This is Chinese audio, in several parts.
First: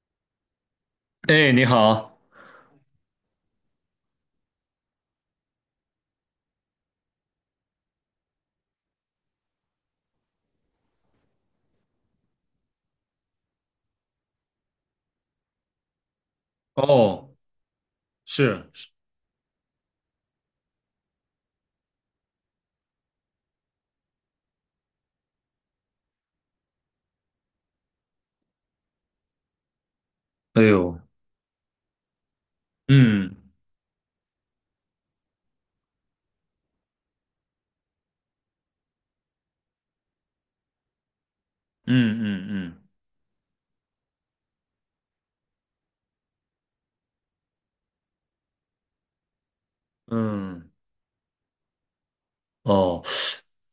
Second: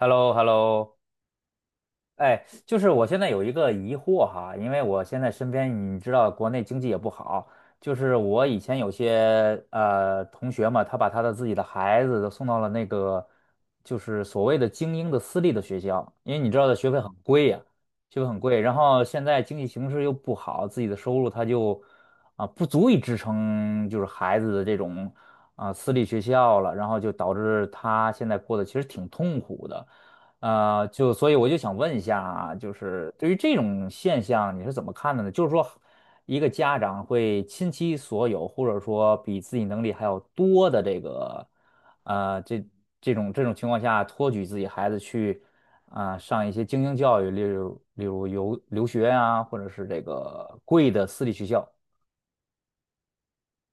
h e l l o h e l l o 哎，你好。哎，就是我现在有一个疑惑哈，因为我现在身边你知道国内经济也不好，就是我以前有些同学嘛，他把他的自己的孩子都送到了那个就是所谓的精英的私立的学校，因为你知道的哦，学费很贵，是，然是。后现在经济形势又不好，自己的收入他就不足以支撑就是孩子的这种私立学校了，然后就导致他现在过得其实挺痛苦的。哎呦。就所以我就想问一下啊，就是对于嗯这种现象你是怎么看的呢？就是说，一个家长会倾其所有，或者说比自己能力还要多的这个，呃，嗯这嗯这种情况下，托举自己孩子去上一些精英教育，例如留学啊，或者是这嗯个嗯。贵的私立学校。哦，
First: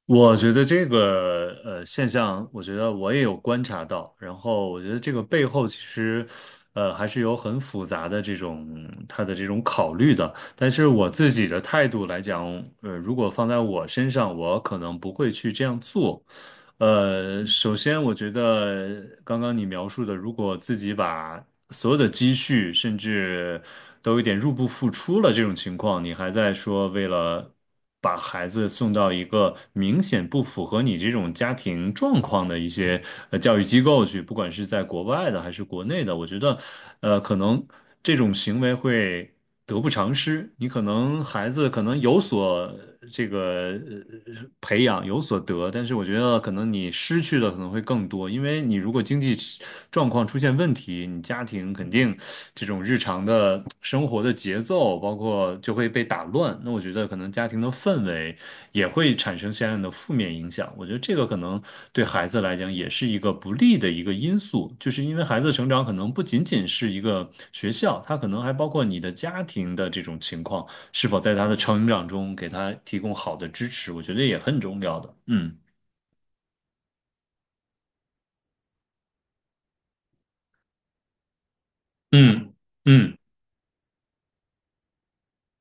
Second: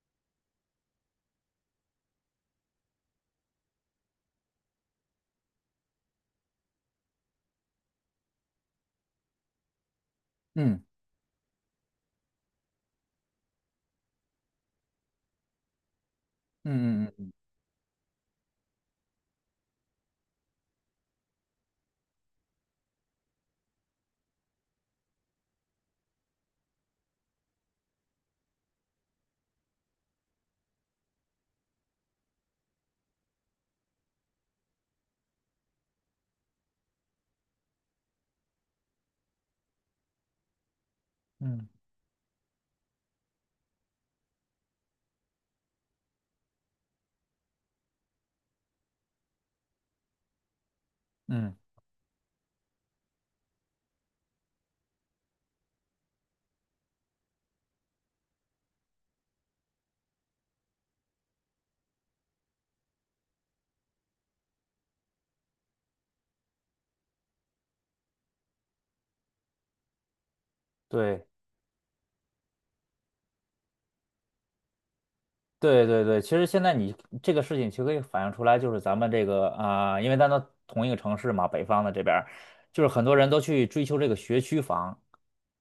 我觉得这个现象，我觉得我也有观察到，然后我觉得这个背后其实，还是有很复杂的这种他的这种考虑的。但嗯是我自己的态度来讲，如果放在我身上，我可能不会去这样做。嗯嗯嗯首先我觉得刚刚你描述的，如果自己把所有的积蓄，甚至都有点入不敷出了这种情况，你还在说为了把孩子送到一个明显不符合你这种家庭状况的一些教育机构去，不管是在国外的还是国内的，我觉得，可能这种行为会得不偿失。你可能孩嗯子可能有所这个呃培养，有所得，但是我觉得可能你失去的可能会更多，因为你如果经济状况出现问题，你家嗯，庭肯定这种日常的。生活的节奏，包括就会被打乱。那我觉得可能家庭的氛围也会产生相应的负面影响。我觉得这个可能对孩子来讲也是一个不利的一个因素，就是因为孩子的成长可能不仅仅是一个学校，他可能还包括你的家庭的这种情况，是否对。在他的成长中给他提供好的支持，我觉得也很重要的。嗯对对对，其实现在你这个事情其实可以反映出来，就是咱们这个因为咱都同一个城市嘛，北方的这边儿，嗯就是很多嗯人都去追求这个学区房，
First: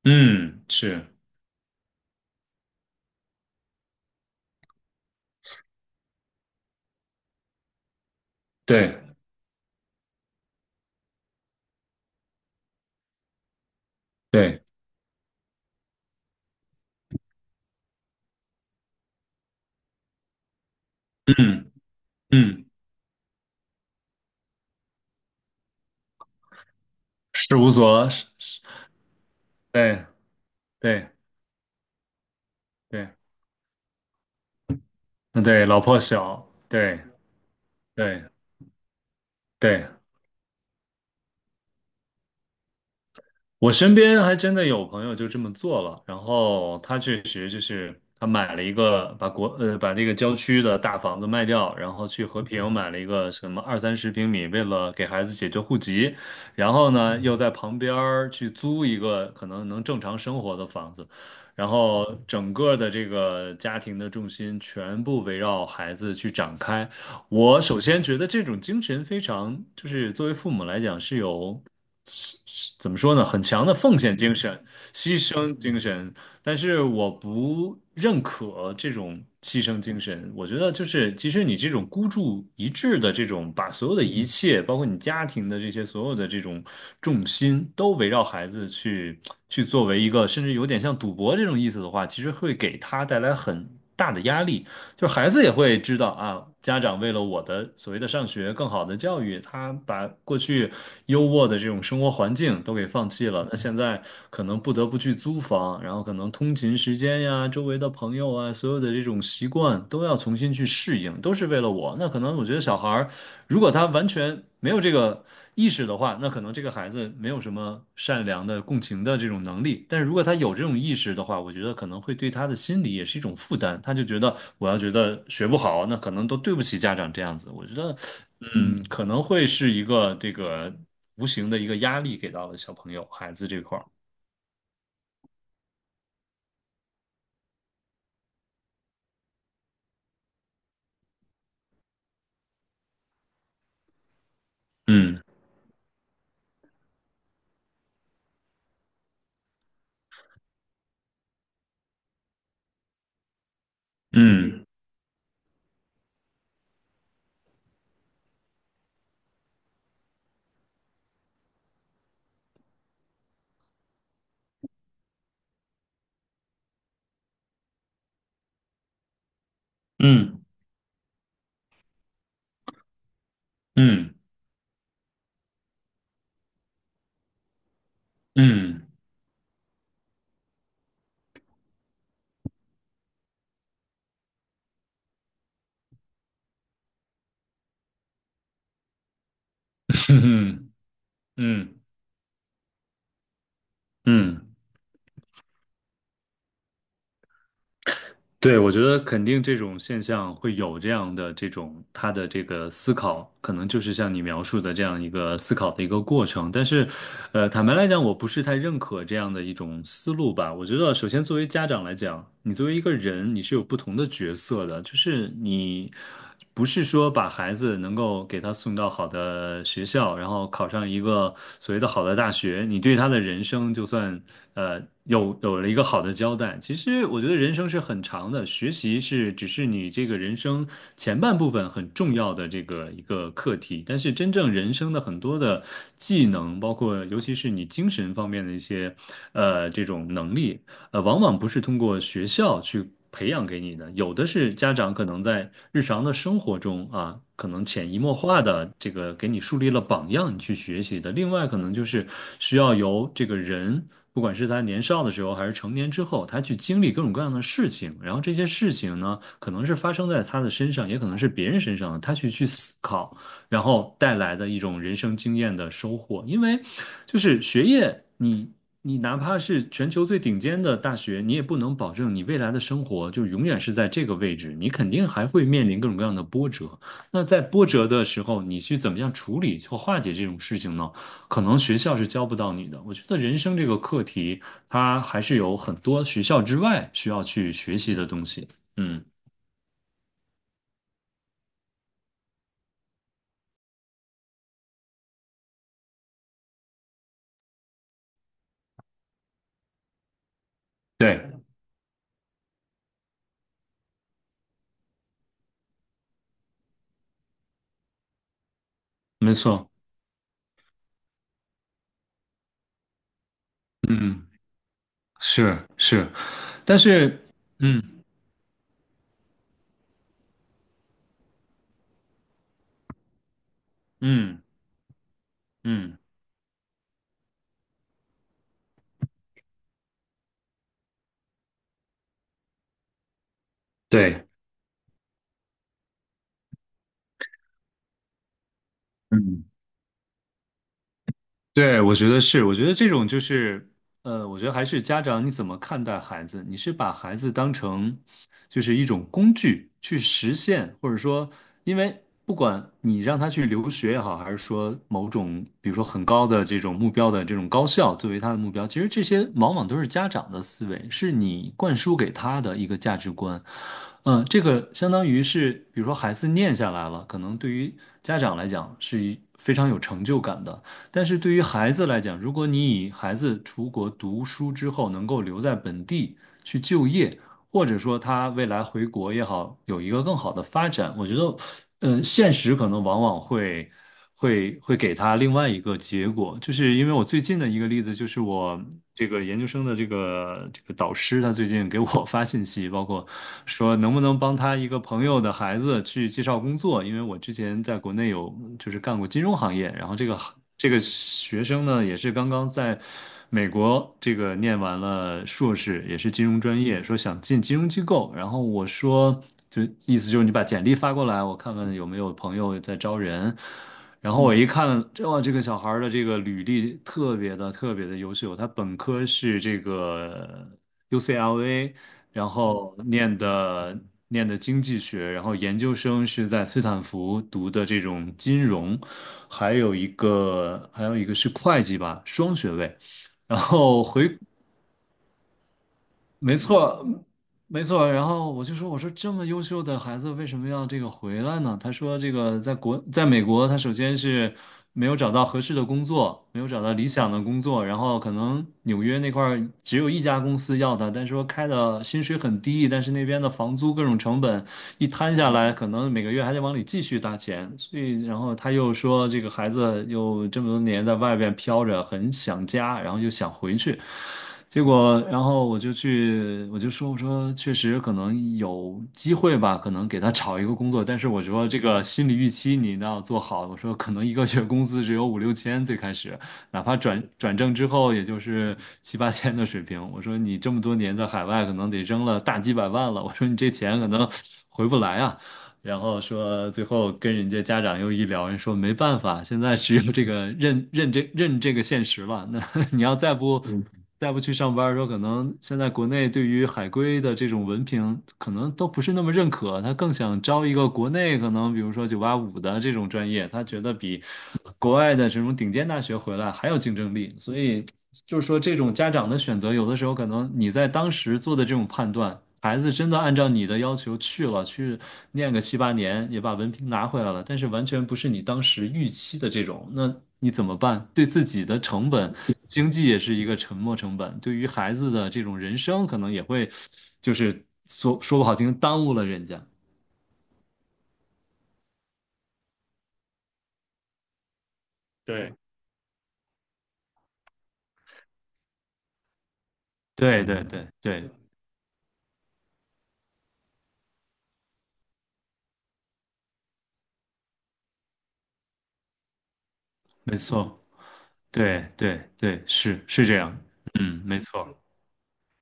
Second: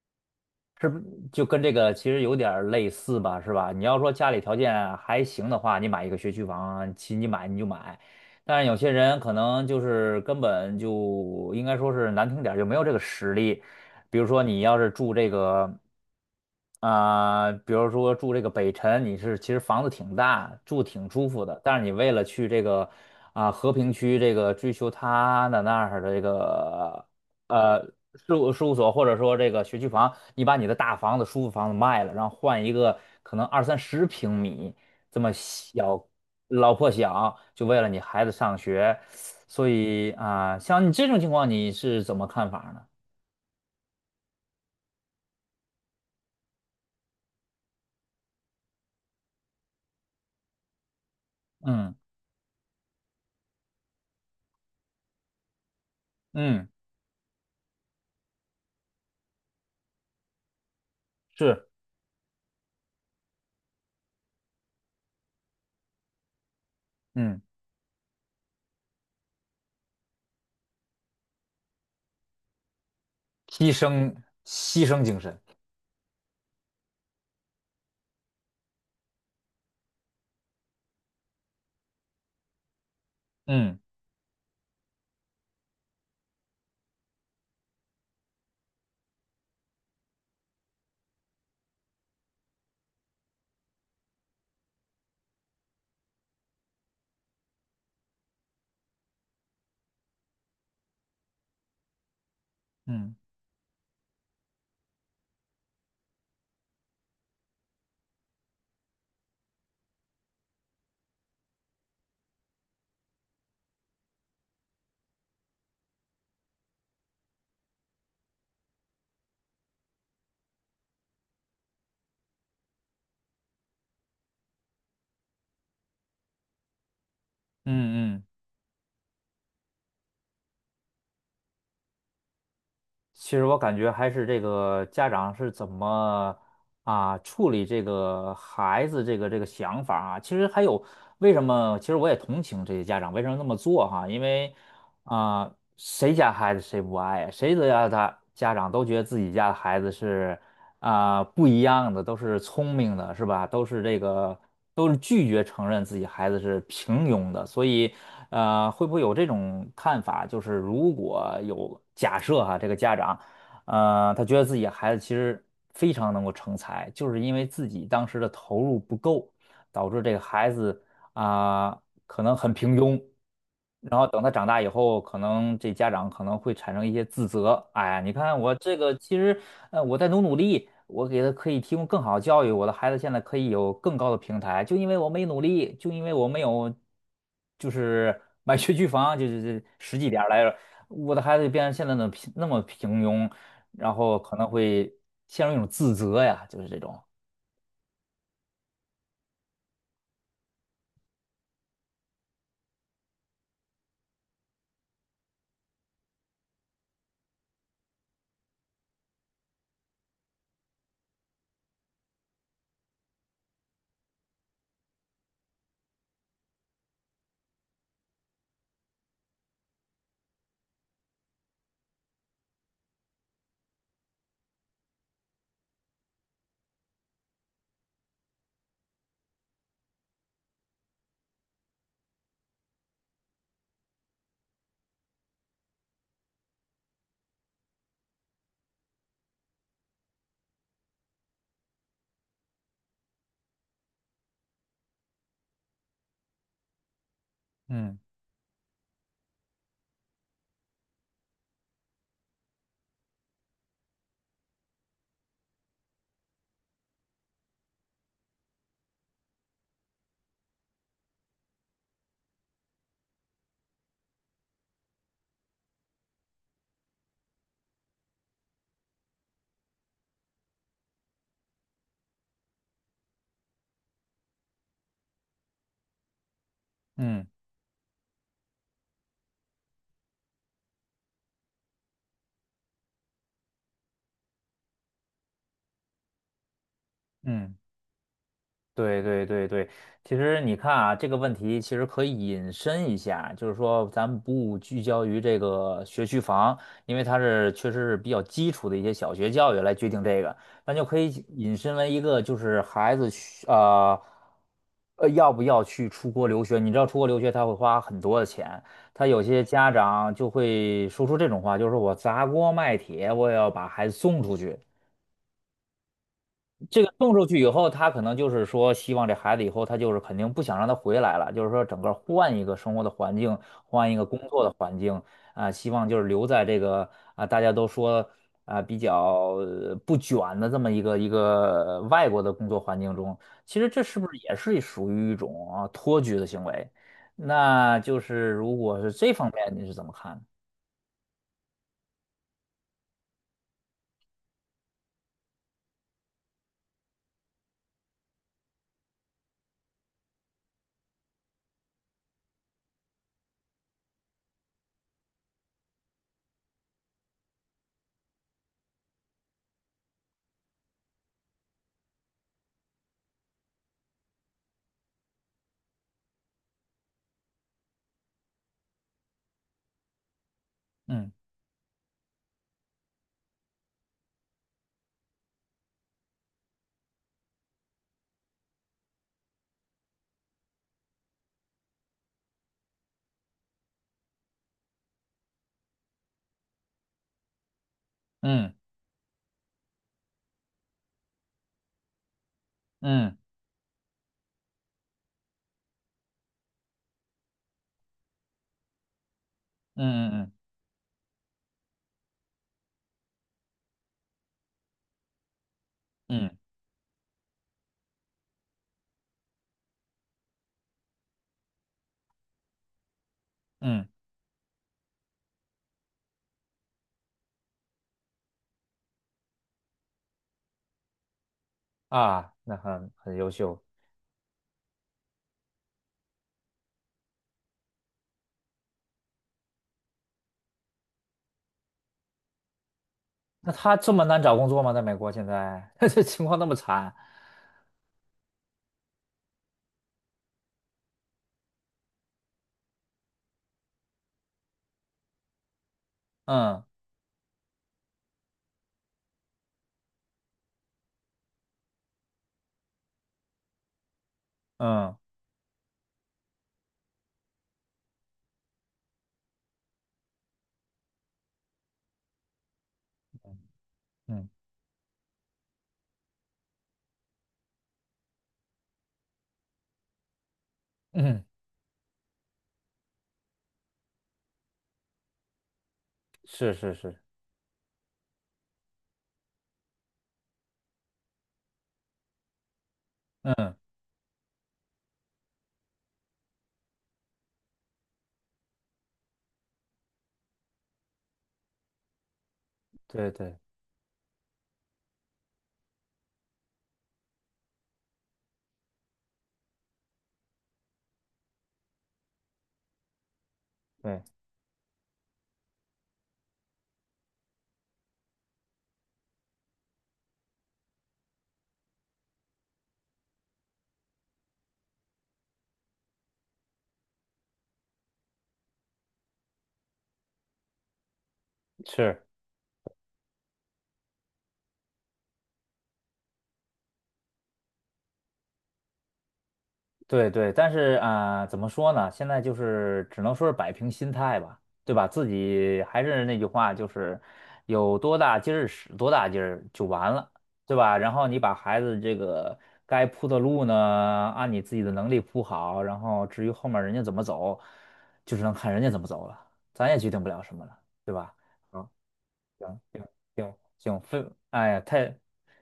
嗯，是，就跟这个其实有点儿类似吧，是吧？你要说家里条件还行的话，你买一个学区房，其你买你就买。但是有些对人可能就是根本就应该说是难听点儿就没有这个实力。比如说你对。要是住这个，比如说住这个北辰，你是其实房子挺大，住挺舒服的，嗯但是你为了去这嗯，个和平区这个追求它的那儿的这个事务呃所，是是。事务所或者说这个学区对房，你把你的大对。房子、舒服房子卖了，然后换一个对，可能二三十平米这么嗯，对，老破小、小，老破对，小，就为了你对，孩子上学，所对，以像你这种情况，你是怎么看法呢？我身边还真的有朋友就这么做了，然后他确实就是他买了一个，把国，把这个郊区的大房子卖掉，然嗯后去和平买了一个什么二三十平米，为了给孩子解决户籍，嗯，然后呢，又在旁边儿去租一个可能能正常生活的房子，是然后整个的这个家庭的重心全部围绕孩子去展开。嗯，我首先觉得这种精神非常，就是作为父母来讲是有，是怎么说呢，很强牺的奉牲献精神、牺牲精牺神，牲精神。但是我不认可这种牺牲精神。我觉得就是，其实你这种孤注一掷的这种，把嗯所有的一切，包括你家庭的这些所有的这种重心，都围绕孩子去作为一个，甚至有点像赌博这种意思的话，其实会给他带来很大的压力。就孩子也会知道啊，家长为了我的所谓的上学更好的教育，他把过去优渥的这种生活环境都给放嗯弃了，那现在可能不得不去租房，然后可能通勤时间呀、周围的朋友啊，所有的这种习惯都要重新去适应，都是为了我。那可能我觉得小孩儿如果他完全没有这个意识的话，那可能这个孩子没有什么善良的共情的这种能力。但是如果他有这种意识的话，我觉得可能会对他的心理也是一种负担。他就觉得我要觉得学不好，那可能都对不起家长这样子。我觉得，嗯嗯。可能会是一个这个无形的一个压力给到了小朋友其孩实子我这感块儿。觉还是这个家长是怎么处理这个孩子这个想法啊。其实还有为什么？其实我也同情这些家长为什么那么做哈，因为嗯啊、谁家孩子谁不爱呀谁的家的家长都觉得自己家的孩子是不一样的，都是聪明的，是吧？都是这个，嗯都是拒绝承认自己孩子是平庸的，所以，会不会有这种看法？就是如果有假设哈，这个家长，他觉得自己孩子其实非常能够成才，就是因为自己当时的投入不够，导致这个嗯孩子啊、可能很平庸。然后嗯等他长大以后，可能这家长可能会产生一些自责。哎呀，你看我这嗯个，其实我在努努力，我给他可以提供更好的教育，我的孩子现在可以有更高的平台，就因为我没努力，就因为我没有，就是买学区房，就是实际点儿来说，嗯我的孩子就嗯变成嗯现在的那么平庸，然后可嗯。能会陷入一种自责呀，就是这种。对，我觉得肯定这种现象会有这样的这种他的这个思考，可能就是像你描述的这样一个思考的一个过程。但是，坦白来讲，我不是太认可这样的一种思路吧。我觉得，首先作为家长来讲，你作为一个人，你是有不同的角色的，就是你。不是说把孩子能够给他送到好的学校，然后考上一个所谓的好的大学，你对他的人生就算有了一个好的交代。其实我觉得人生是很长的，学习是只是你这个人生前半部分很重要的这个一个课题，但是真正人生的很多的技能，包括尤其是你精神方面的一些这种能力。往往不是通过学校去培养给你的，有的是家长可能在日常的生活中啊，可能潜嗯移默化的这个给你树立了榜样，你去学习的。另外，可能就是需要由这个人，不管是他年少的时候还是成年之后，他去经历各种各样的事情，然后这些事情呢，可能是发生在他的身上，也可能是别人身上的，他去思考，然后带来的一种人生经验的收获。因为就是学业，你。你哪怕是全球最顶尖的大学，你也不能保证你未来的生活就永远是在这个位置，你肯定还会面临各种各样的波折。那嗯在波折的时候，你去怎么样处理或化解这种事情呢？可能学校是教不到你的。我觉得人生这个课题，它还是有很多学校之外需要去嗯。学习的东西。嗯，对对对对，其实你看啊，这个问题其实可以引申一下，就是说咱们不聚焦于这个学区房，因为它是确实是比较基础的一些小学教育来决定这个，那就可以对，引申为一个就是孩子要不要去出国留学？你知道出国留学他会花很多的钱，他有没些家错，长就会说出这种话，就是说我砸锅卖铁我也要把孩子送嗯，出去。是是，但这个送是，出去以后，嗯他可能就是说，希望这孩子以后他就是肯定不想让他回来了，就是说整个换一个生活的环境，换一个工嗯作的环境啊，希望嗯，就是留在这个大家都说比较不卷的这么一个外国的工作环境中，其实这是不是对。也是属于一种托举的行为？那就是如果是这方嗯。面，你是怎么看的？对，我觉得是，我觉得这种就是，我觉得还是家长你怎么看待孩子？你是把孩子当成就是一种工具去实现，或者说，因为不管你让他去留学也好，还是说某种比如说很高的这种目标的这种高校作为他的目标，其实这些往往都是家长的思维，是你灌输给他的一个价值观。这个相当于是，比如说孩子念下来了，可能对于家长来讲是一非常有成就感的。但嗯是对于孩子来讲，如果你以孩子出国读书之后能够留在本地去就业，或者说他未来回国也好，有一个更好的发展。我觉得，现实可能往往会给他另外一个结果，就是因为我最近的一个例子，就是嗯我这个研究生的这个导师，他最近给我 发信息，包括嗯说能不能帮他一个朋友的孩子去介绍工作，因为我之前在国内有就是干过金融行业，然后这嗯个嗯嗯这个学生呢也是刚刚在。美国这个念完了硕士，也是金嗯融专业，说想进金融机构。然后我说，就意思就是你把简历发过来，我看看有没有朋友在招人。嗯然后我一看，这哇，这个小孩儿的这个履历特别的特别的优秀，他本科是这个 UCLA，然啊，那后很念优秀。的念的经济学，然后研究生是在斯坦福读的这种金融，还有一个是会计吧，双学位。然那他后这么回，难找工作吗？在美国现在 这情没况那么错，惨，没错。然后我就说，我说这么优秀的孩子为什么要这个回来呢？他说，这个在国，在美国，他首先是没有找到合适的工作，没有找嗯到理想的工作，然后可能纽约那块儿只有一家公司要他，但是说开的薪水很低，但是那边的房租各种成本。一嗯摊下来，可能每个月还得往里继续搭钱，所以然后他又说这个孩子又这么多年在外边飘着，很想家，然后又想回去，嗯结果然后我就去我就说我说确实可能有机会吧，可能给他找一个工作，但是我嗯，说这个心理预期你一定要做好，我说可能一个月工资只有五六千最开始。是哪是怕是，正之后，也就是七八千的水平。我说你这么多年在海外，可能得扔了大几百万了。我说你这嗯，钱可能回不来啊。然后说最后跟人家家长又一聊，人说没办法，现在只有这个认认这认这个现实了。那 你要对再对不再不去上班的时候，可能现在国内对于海归的这种文凭，可能都不是那么认可。他更想招一个国内可能，比如说985的这种专业，他觉得对，比国外的这种顶尖大学回来还有竞争力。所以就是说，这种家长的选择，有的时候可能你在当时做的这种判断。孩子真的按照你的要求去了，去念个七八年，也把文凭拿回来了，但是完全不是你当时预期的这种，那你怎么办？对自己的成是。本，经济也是一个沉没成本，对于孩子的这种人生，可能也会，就是说说不好听，耽误了人家。对对，但是怎么说呢？现在就是只能说是摆平心态吧，对吧？自对，己还是那句话，就是有多大劲儿使多大劲儿就完了，对对对对吧？然后对，你把孩子这个该铺的路呢，按你自己的能力铺好，然后至于后面人家怎么走，就只能看人家怎么走了，咱也决定不没了什么了，错，对吧？对好，对对，行，是是这行样，行嗯，分，没哎错。呀，太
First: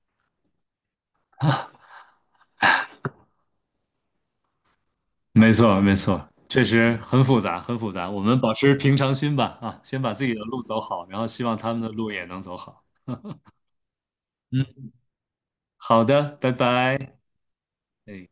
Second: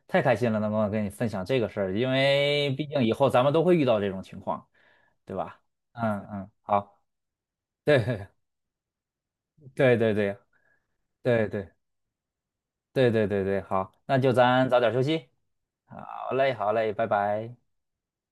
太开心了，能够跟你分享这个事儿，因为毕竟以后咱们都会遇到这种情况，对没吧？错，没嗯错，嗯，确实好，很复杂，很复杂。我对 们保持平常心吧，啊，对先对把自己对的路走好，然后希对望对他们的路也能走好。对对对对，好，那就咱早嗯，点休息。好好的，拜嘞，好嘞，拜。拜拜。哎。